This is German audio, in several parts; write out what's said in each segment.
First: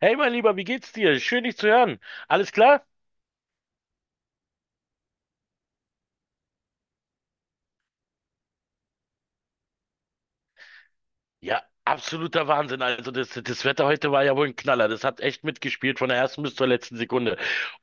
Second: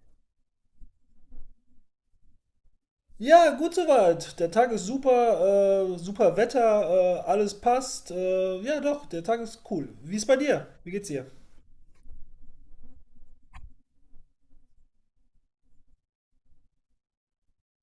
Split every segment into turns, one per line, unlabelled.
Hey, mein Lieber, wie geht's dir? Schön, dich zu hören. Alles klar?
Ja, gut soweit. Der Tag ist super, super Wetter, alles passt. Ja, doch, der Tag ist cool. Wie ist bei dir? Wie geht's dir?
Ja, absoluter Wahnsinn. Also, das Wetter heute war ja wohl ein Knaller. Das hat echt mitgespielt von der ersten bis zur letzten Sekunde.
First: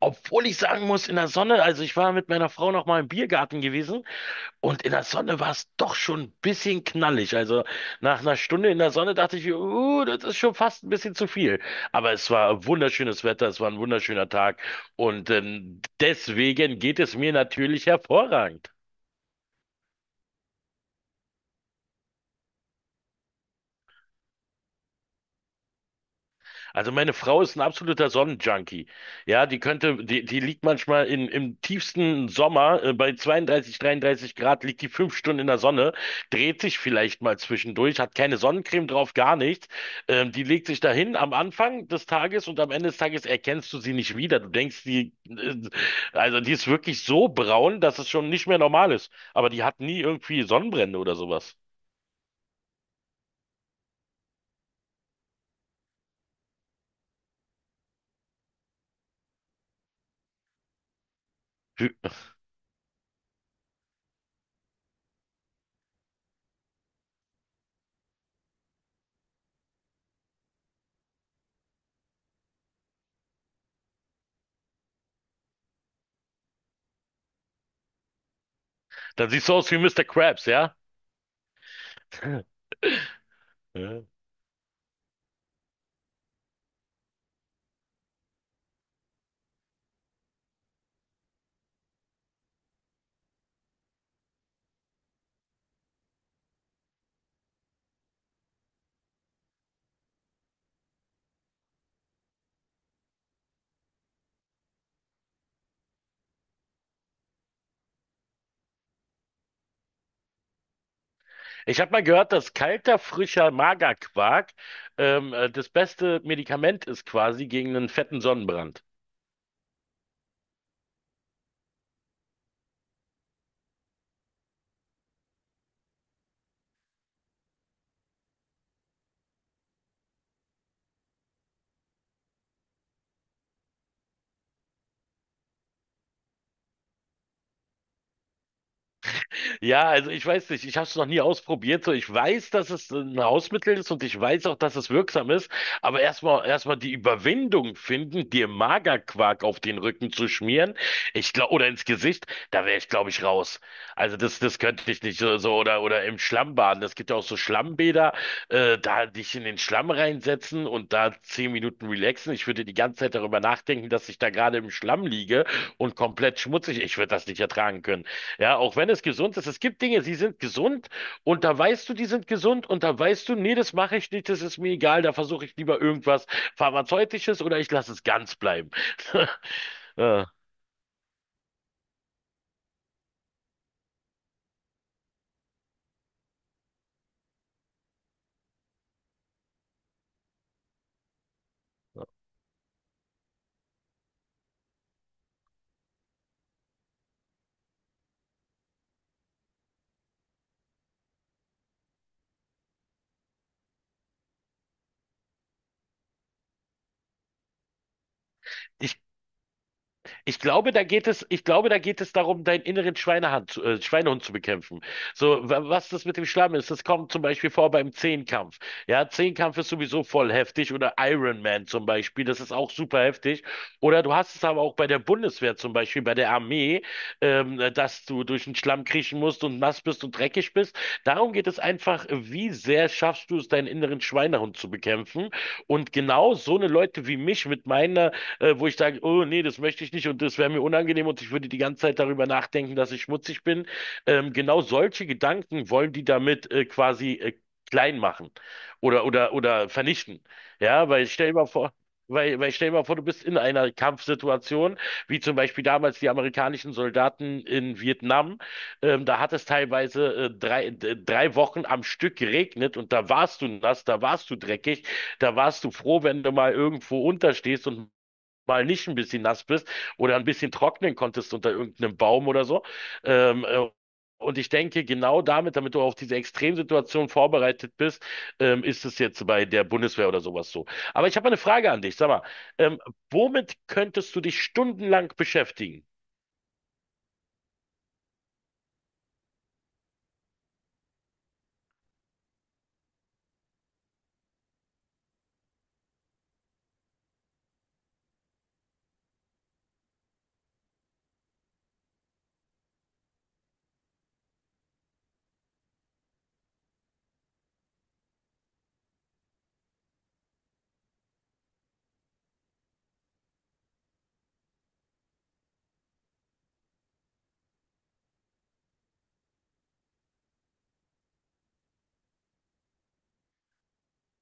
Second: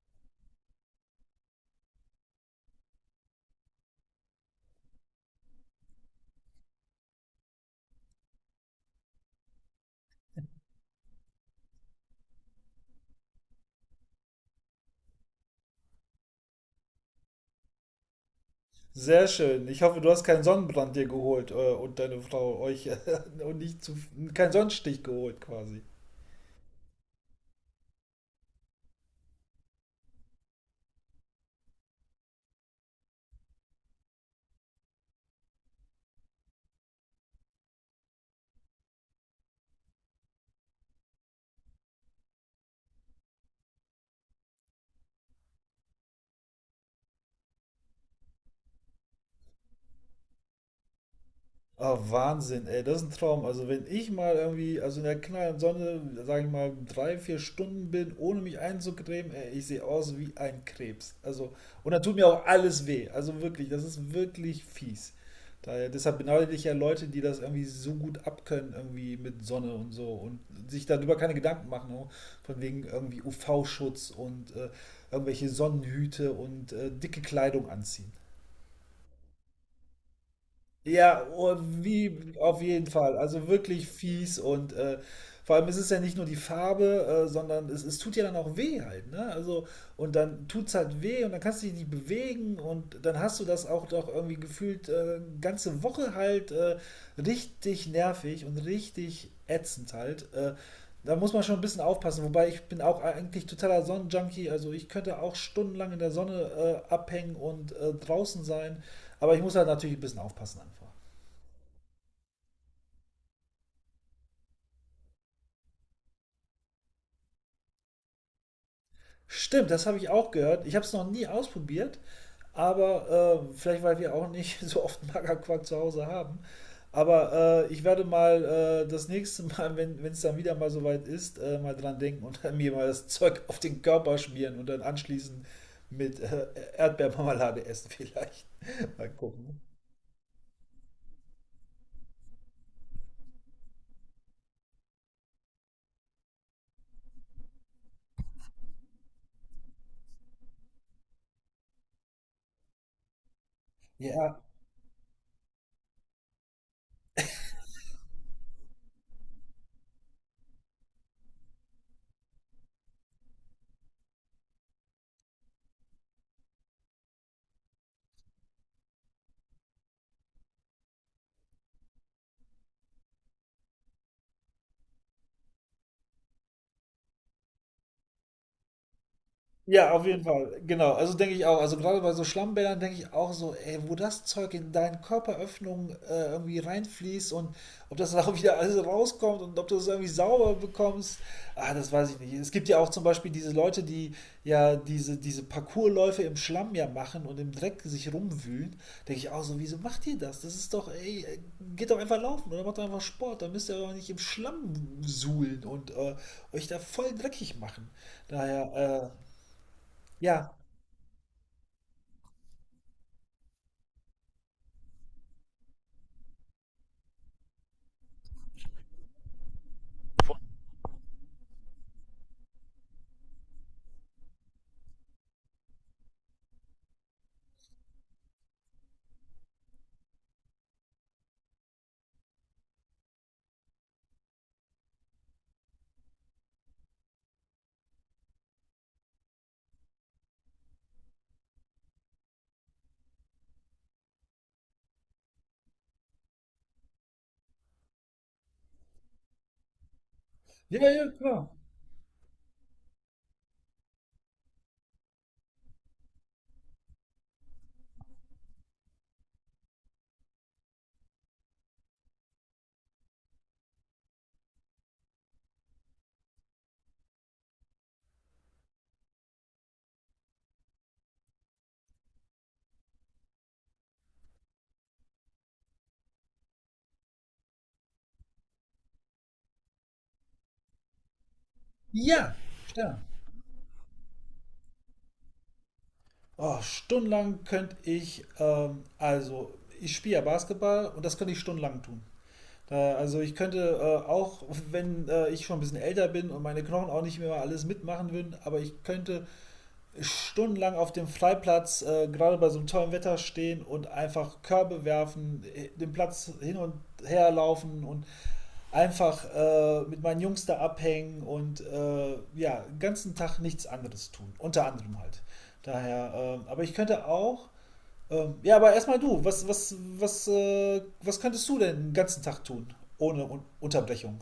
Obwohl ich sagen muss, in der Sonne, also ich war mit meiner Frau noch mal im Biergarten gewesen und in der Sonne war es doch schon ein bisschen knallig. Also, nach einer Stunde in der Sonne dachte ich, das ist schon fast ein bisschen zu viel. Aber es war wunderschönes Wetter, es war ein wunderschöner Tag und deswegen geht es mir natürlich hervorragend.
Sehr schön. Ich hoffe, du hast keinen Sonnenbrand dir geholt und deine Frau euch und nicht zu, keinen Sonnenstich geholt quasi.
Also meine Frau ist ein absoluter Sonnenjunkie. Ja, die liegt manchmal im tiefsten Sommer, bei 32, 33 Grad, liegt die 5 Stunden in der Sonne, dreht sich vielleicht mal zwischendurch, hat keine Sonnencreme drauf, gar nichts. Die legt sich dahin am Anfang des Tages und am Ende des Tages erkennst du sie nicht wieder. Du denkst, also die ist wirklich so braun, dass es schon nicht mehr normal ist. Aber die hat nie irgendwie Sonnenbrände oder sowas.
Ah, Wahnsinn, ey, das ist ein Traum. Also wenn ich mal irgendwie, also in der knallen Sonne, sage ich mal, drei, vier Stunden bin, ohne mich einzucremen, ey, ich sehe aus wie ein Krebs. Also, und
Wie-
da tut mir auch alles weh. Also wirklich, das ist wirklich fies. Deshalb beneide ich ja Leute, die das irgendwie so gut abkönnen, irgendwie mit Sonne und so und sich darüber keine Gedanken machen, ne? Von wegen irgendwie UV-Schutz und irgendwelche Sonnenhüte und dicke Kleidung anziehen.
Dann siehst du aus wie Mister Krabs, ja?
Ja, oh, wie auf jeden Fall. Also wirklich fies und vor allem ist es ja nicht nur die Farbe, sondern es tut ja dann auch weh halt, ne? Also und dann tut's halt weh und dann kannst du dich nicht bewegen und dann hast du das auch doch irgendwie gefühlt ganze Woche halt richtig nervig und richtig ätzend halt. Da muss man schon ein bisschen aufpassen. Wobei ich bin auch eigentlich totaler Sonnenjunkie. Also ich könnte auch stundenlang in der Sonne abhängen und draußen sein. Aber ich muss halt natürlich ein bisschen aufpassen einfach.
Ich habe mal gehört, dass kalter, frischer Magerquark das beste Medikament ist quasi gegen einen fetten Sonnenbrand.
Stimmt, das habe ich auch gehört. Ich habe es noch nie ausprobiert, aber vielleicht, weil wir auch nicht so oft Magerquark zu Hause haben. Aber ich werde mal das nächste Mal, wenn es dann wieder mal soweit ist, mal dran denken und mir mal das Zeug auf den Körper schmieren und dann anschließend mit Erdbeermarmelade essen vielleicht. Mal gucken.
Ja, also ich weiß nicht, ich habe es noch nie ausprobiert. So, ich weiß, dass es ein Hausmittel ist und ich weiß auch, dass es wirksam ist. Aber erstmal die Überwindung finden, dir Magerquark auf den Rücken zu schmieren, ich glaube, oder ins Gesicht, da wäre ich, glaube ich, raus. Also das,
Ja,
das könnte ich nicht. So, oder im Schlamm baden. Es gibt ja auch so Schlammbäder, da dich in den Schlamm reinsetzen und da 10 Minuten relaxen. Ich würde die ganze Zeit darüber nachdenken, dass ich da gerade im Schlamm liege und komplett schmutzig. Ich würde das nicht ertragen können. Ja, auch wenn es gesund ist. Es gibt Dinge, sie sind gesund und da weißt du, die sind gesund und da weißt du, nee, das mache ich nicht, das ist mir egal, da versuche ich lieber irgendwas Pharmazeutisches oder ich lasse es ganz bleiben.
ja, auf jeden
Ja.
Fall. Genau. Also denke ich auch. Also gerade bei so Schlammbädern denke ich auch so, ey, wo das Zeug in deinen Körperöffnungen irgendwie reinfließt und ob das dann auch wieder alles rauskommt und ob du es irgendwie sauber bekommst, ah, das weiß ich nicht. Es gibt ja auch zum Beispiel diese Leute, die ja diese Parkourläufe im Schlamm ja machen und im Dreck sich rumwühlen. Denke ich auch so, wieso macht ihr das? Das ist doch, ey, geht doch einfach laufen oder macht doch einfach Sport. Dann müsst ihr doch nicht im Schlamm suhlen und euch da voll dreckig machen.
Ich
Daher, äh,
Ich
ja,
glaube, da geht es, ich glaube, da geht es darum, deinen inneren Schweinehund zu bekämpfen. So, was das mit dem Schlamm ist, das kommt zum Beispiel vor beim Zehnkampf. Ja, Zehnkampf ist sowieso voll heftig oder Iron Man zum Beispiel, das ist auch super heftig. Oder du hast es aber auch bei der Bundeswehr zum Beispiel, bei der Armee, dass du durch den Schlamm kriechen musst und nass bist und dreckig bist. Darum geht es einfach, wie sehr schaffst du es, deinen inneren Schweinehund zu bekämpfen? Und genau so eine Leute wie mich mit meiner wo ich sage, oh nee, das möchte ich nicht und das wäre mir unangenehm und ich würde die ganze Zeit darüber nachdenken, dass ich schmutzig bin. Genau solche Gedanken wollen die damit quasi klein machen oder vernichten. Ja,
ja,
weil
ja,
stell dir mal
klar.
vor, Weil, weil stell dir mal vor, du bist in einer Kampfsituation, wie zum Beispiel damals die amerikanischen Soldaten in Vietnam. Da hat es teilweise 3 Wochen am Stück geregnet und da warst du nass, da warst du dreckig, da warst du froh, wenn du mal irgendwo unterstehst und mal nicht ein bisschen nass bist oder ein bisschen trocknen konntest unter irgendeinem Baum oder so. Ähm, äh, und ich denke, genau damit du auf diese Extremsituation vorbereitet bist, ist es jetzt bei der Bundeswehr oder sowas so. Aber ich habe eine Frage an dich. Sag mal,
Ja,
ähm,
klar.
womit könntest du dich stundenlang beschäftigen?
Oh, stundenlang könnte ich, also ich spiele ja Basketball und das könnte ich stundenlang tun. Also ich könnte auch, wenn ich schon ein bisschen älter bin und meine Knochen auch nicht mehr alles mitmachen würden, aber ich könnte stundenlang auf dem Freiplatz, gerade bei so einem tollen Wetter stehen und einfach Körbe werfen, den Platz hin und her laufen und einfach mit meinen Jungs da abhängen und ja, den ganzen Tag nichts anderes tun. Unter anderem halt. Aber ich könnte auch. Ja, aber erstmal du, was könntest du denn den ganzen Tag tun? Ohne Un Unterbrechung.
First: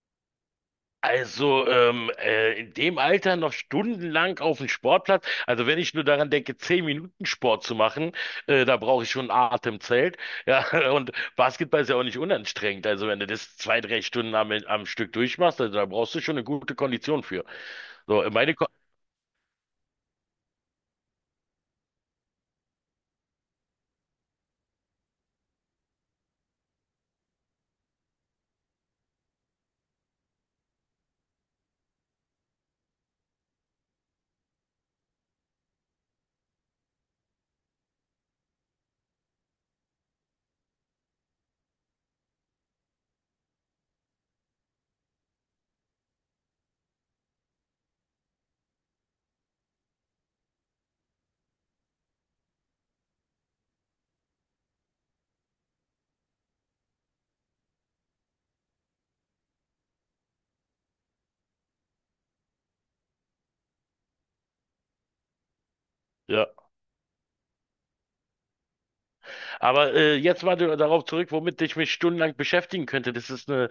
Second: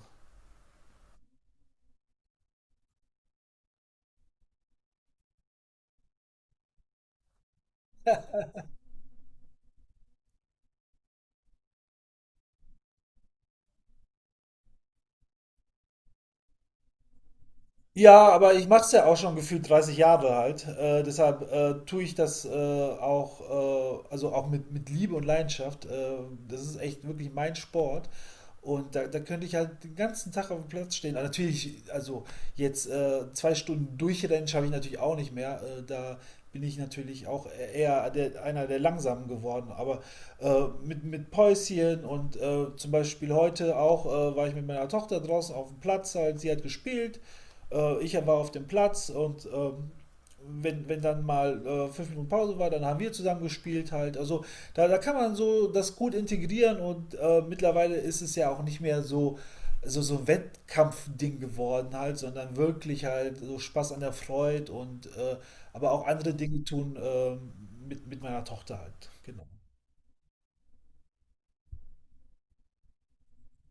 Also in dem Alter noch stundenlang auf dem Sportplatz. Also wenn ich nur daran denke, 10 Minuten Sport zu machen, da brauche ich schon ein Atemzelt. Ja, und Basketball ist ja auch nicht unanstrengend. Also wenn du das 2, 3 Stunden am Stück durchmachst, also da brauchst du schon eine gute Kondition für. So,
Ja,
meine
aber
Ko,
ich mache es ja auch schon gefühlt 30 Jahre halt. Deshalb tue ich das auch, also auch mit Liebe und Leidenschaft. Das ist echt wirklich mein Sport. Und da könnte ich halt den ganzen Tag auf dem Platz stehen. Aber natürlich, also jetzt zwei Stunden durchrennen schaffe ich natürlich auch nicht mehr. Da bin ich natürlich auch eher einer der Langsamen geworden. Aber mit Päuschen und zum Beispiel heute auch war ich mit meiner Tochter draußen auf dem Platz, halt, sie hat gespielt. Ich war auf dem Platz und wenn dann mal fünf Minuten Pause war, dann haben wir zusammen gespielt halt. Also da kann man so das gut integrieren und mittlerweile ist es ja auch nicht mehr so ein Wettkampfding geworden halt, sondern wirklich halt so Spaß an der Freude und aber auch andere
ja.
Dinge tun mit meiner Tochter halt. Genau.
Aber jetzt mal darauf zurück, womit ich mich stundenlang beschäftigen könnte. Das ist eine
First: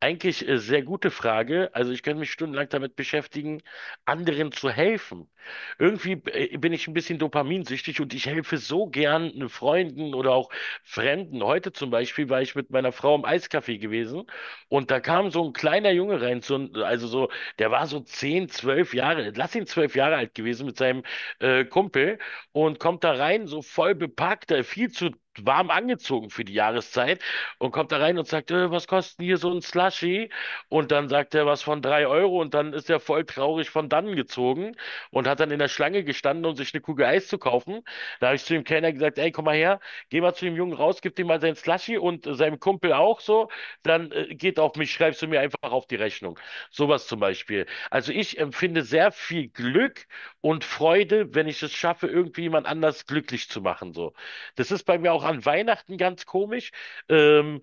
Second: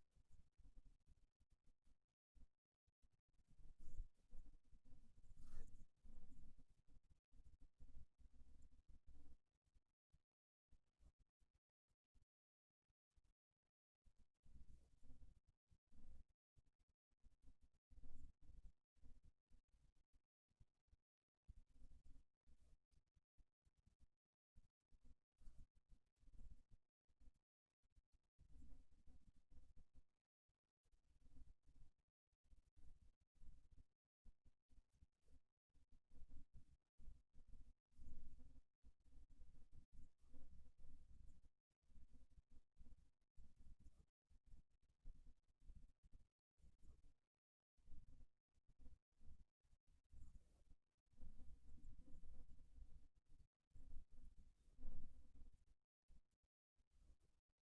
eigentlich sehr gute Frage. Also ich könnte mich stundenlang damit beschäftigen, anderen zu helfen. Irgendwie bin ich ein bisschen dopaminsüchtig und ich helfe so gern Freunden oder auch Fremden. Heute zum Beispiel war ich mit meiner Frau im Eiscafé gewesen und da kam so ein kleiner Junge rein, der war so 10, 12 Jahre, lass ihn 12 Jahre alt gewesen mit seinem Kumpel und kommt da rein, so voll bepackt, viel zu warm angezogen für die Jahreszeit und kommt da rein und sagt, was kostet hier so ein Slushy? Und dann sagt er was von 3 Euro und dann ist er voll traurig von dannen gezogen und hat dann in der Schlange gestanden, um sich eine Kugel Eis zu kaufen. Da habe ich zu dem Kellner gesagt, ey, komm mal her, geh mal zu dem Jungen raus, gib dem mal sein Slushy und seinem Kumpel auch so, dann geht auf mich, schreibst du mir einfach auf die Rechnung. Sowas zum Beispiel. Also ich empfinde sehr viel Glück und Freude, wenn ich es schaffe, irgendwie jemand anders glücklich zu machen. So. Das ist bei mir auch an Weihnachten ganz komisch. Ähm,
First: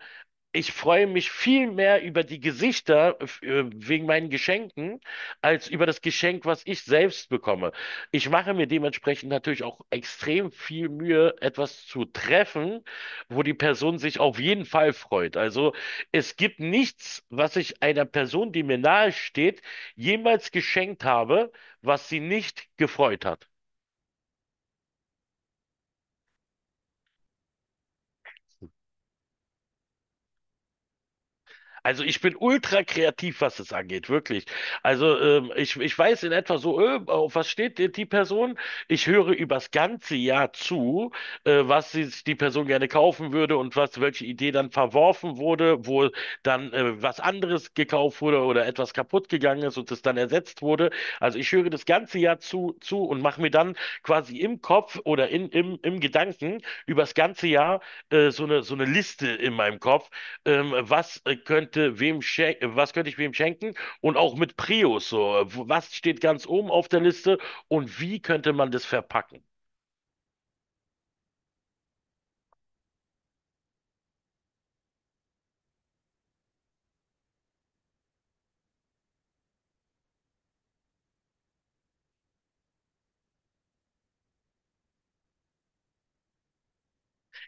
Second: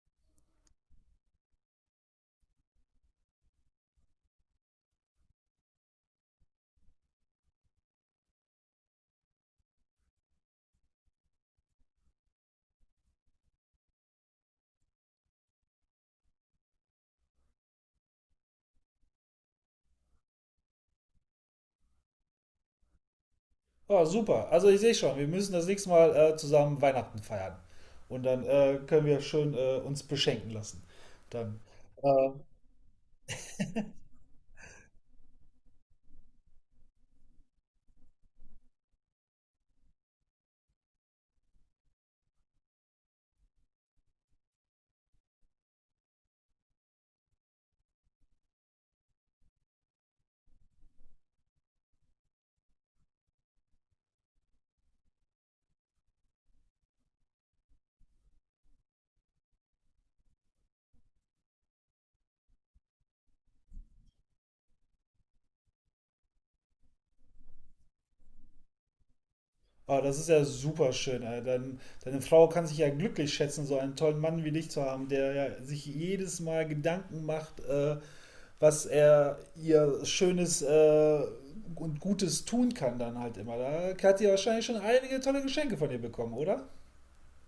ich freue mich viel mehr über die Gesichter wegen meinen Geschenken als über das Geschenk, was ich selbst bekomme. Ich mache mir dementsprechend natürlich auch extrem viel Mühe, etwas zu treffen, wo die Person sich auf jeden Fall freut. Also es gibt nichts, was ich einer Person, die mir nahe steht, jemals geschenkt habe, was sie nicht gefreut hat.
Oh, super. Also ich sehe schon, wir müssen das nächste Mal zusammen Weihnachten feiern. Und dann können wir schön uns beschenken lassen. Dann.
Also ich
Äh,
bin ultra kreativ, was es angeht, wirklich. Also ich weiß in etwa so, auf was steht die Person? Ich höre übers ganze Jahr zu, was sich die Person gerne kaufen würde und was, welche Idee dann verworfen wurde, wo dann was anderes gekauft wurde oder etwas kaputt gegangen ist und es dann ersetzt wurde. Also ich höre das ganze Jahr zu und mache mir dann quasi im Kopf oder im Gedanken übers ganze Jahr so eine Liste in meinem Kopf was könnte ich wem schenken und auch mit Prius so, was steht ganz oben auf der Liste und wie könnte man das verpacken?
oh, das ist ja super schön. Deine Frau kann sich ja glücklich schätzen, so einen tollen Mann wie dich zu haben, der ja sich jedes Mal Gedanken macht, was er ihr Schönes und Gutes tun kann dann halt immer. Da hat sie wahrscheinlich schon einige tolle Geschenke von dir bekommen, oder?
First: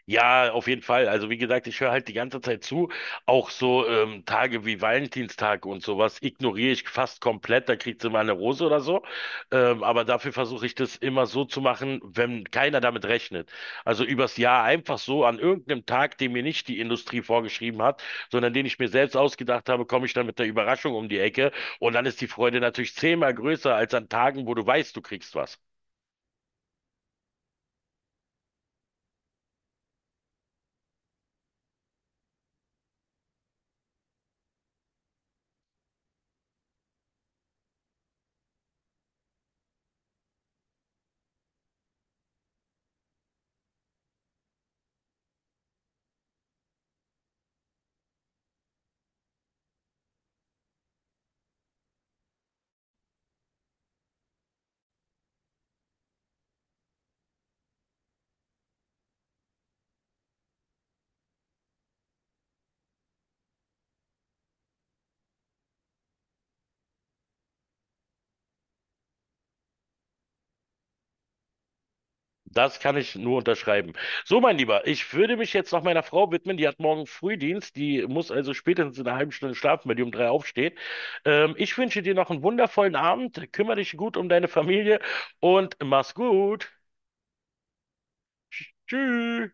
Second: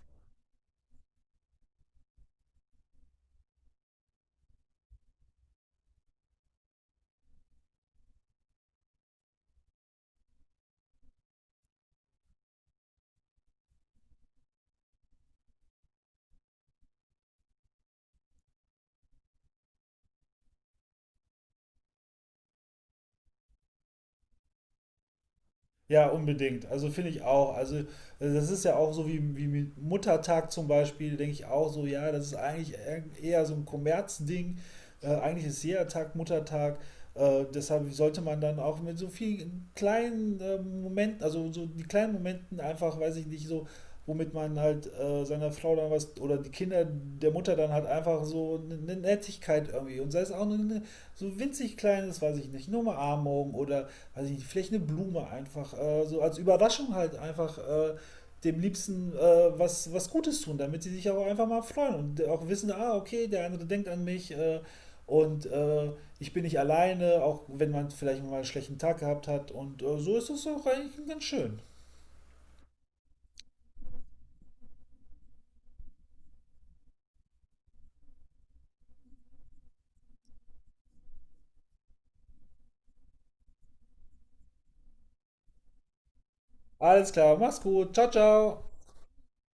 Ja, auf jeden Fall. Also wie gesagt, ich höre halt die ganze Zeit zu. Auch so Tage wie Valentinstag und sowas ignoriere ich fast komplett. Da kriegt sie mal eine Rose oder so. Aber dafür versuche ich das immer so zu machen, wenn keiner damit rechnet. Also übers Jahr einfach so an irgendeinem Tag, den mir nicht die Industrie vorgeschrieben hat, sondern den ich mir selbst ausgedacht habe, komme ich dann mit der Überraschung um die Ecke. Und dann ist die Freude natürlich zehnmal größer als an Tagen, wo du weißt, du kriegst was.
Ja, unbedingt. Also finde ich auch. Also das ist ja auch so wie mit Muttertag zum Beispiel, denke ich auch so, ja, das ist eigentlich eher so ein Kommerzding. Eigentlich ist jeder Tag Muttertag. Deshalb sollte man dann auch mit so vielen kleinen Momenten, also so die kleinen Momenten einfach, weiß ich nicht, so womit man halt seiner Frau dann was oder die Kinder der Mutter dann halt einfach so eine Nettigkeit irgendwie und sei es auch nur eine, so winzig kleines, weiß ich nicht, nur eine Umarmung oder weiß ich nicht, vielleicht eine Blume einfach so als Überraschung halt einfach dem Liebsten was Gutes tun, damit sie sich auch einfach mal freuen und auch wissen, ah, okay, der andere denkt an mich und ich bin nicht alleine, auch wenn man vielleicht mal einen schlechten Tag gehabt hat und so ist es auch eigentlich ganz schön.
Das kann ich nur unterschreiben. So, mein Lieber, ich würde mich jetzt noch meiner Frau widmen. Die hat morgen Frühdienst. Die muss also spätestens in einer halben Stunde schlafen, wenn die um drei aufsteht. Ich wünsche dir noch einen wundervollen Abend. Kümmere dich gut um deine Familie und mach's gut.
Alles klar, mach's gut, ciao, ciao.
Tschüss.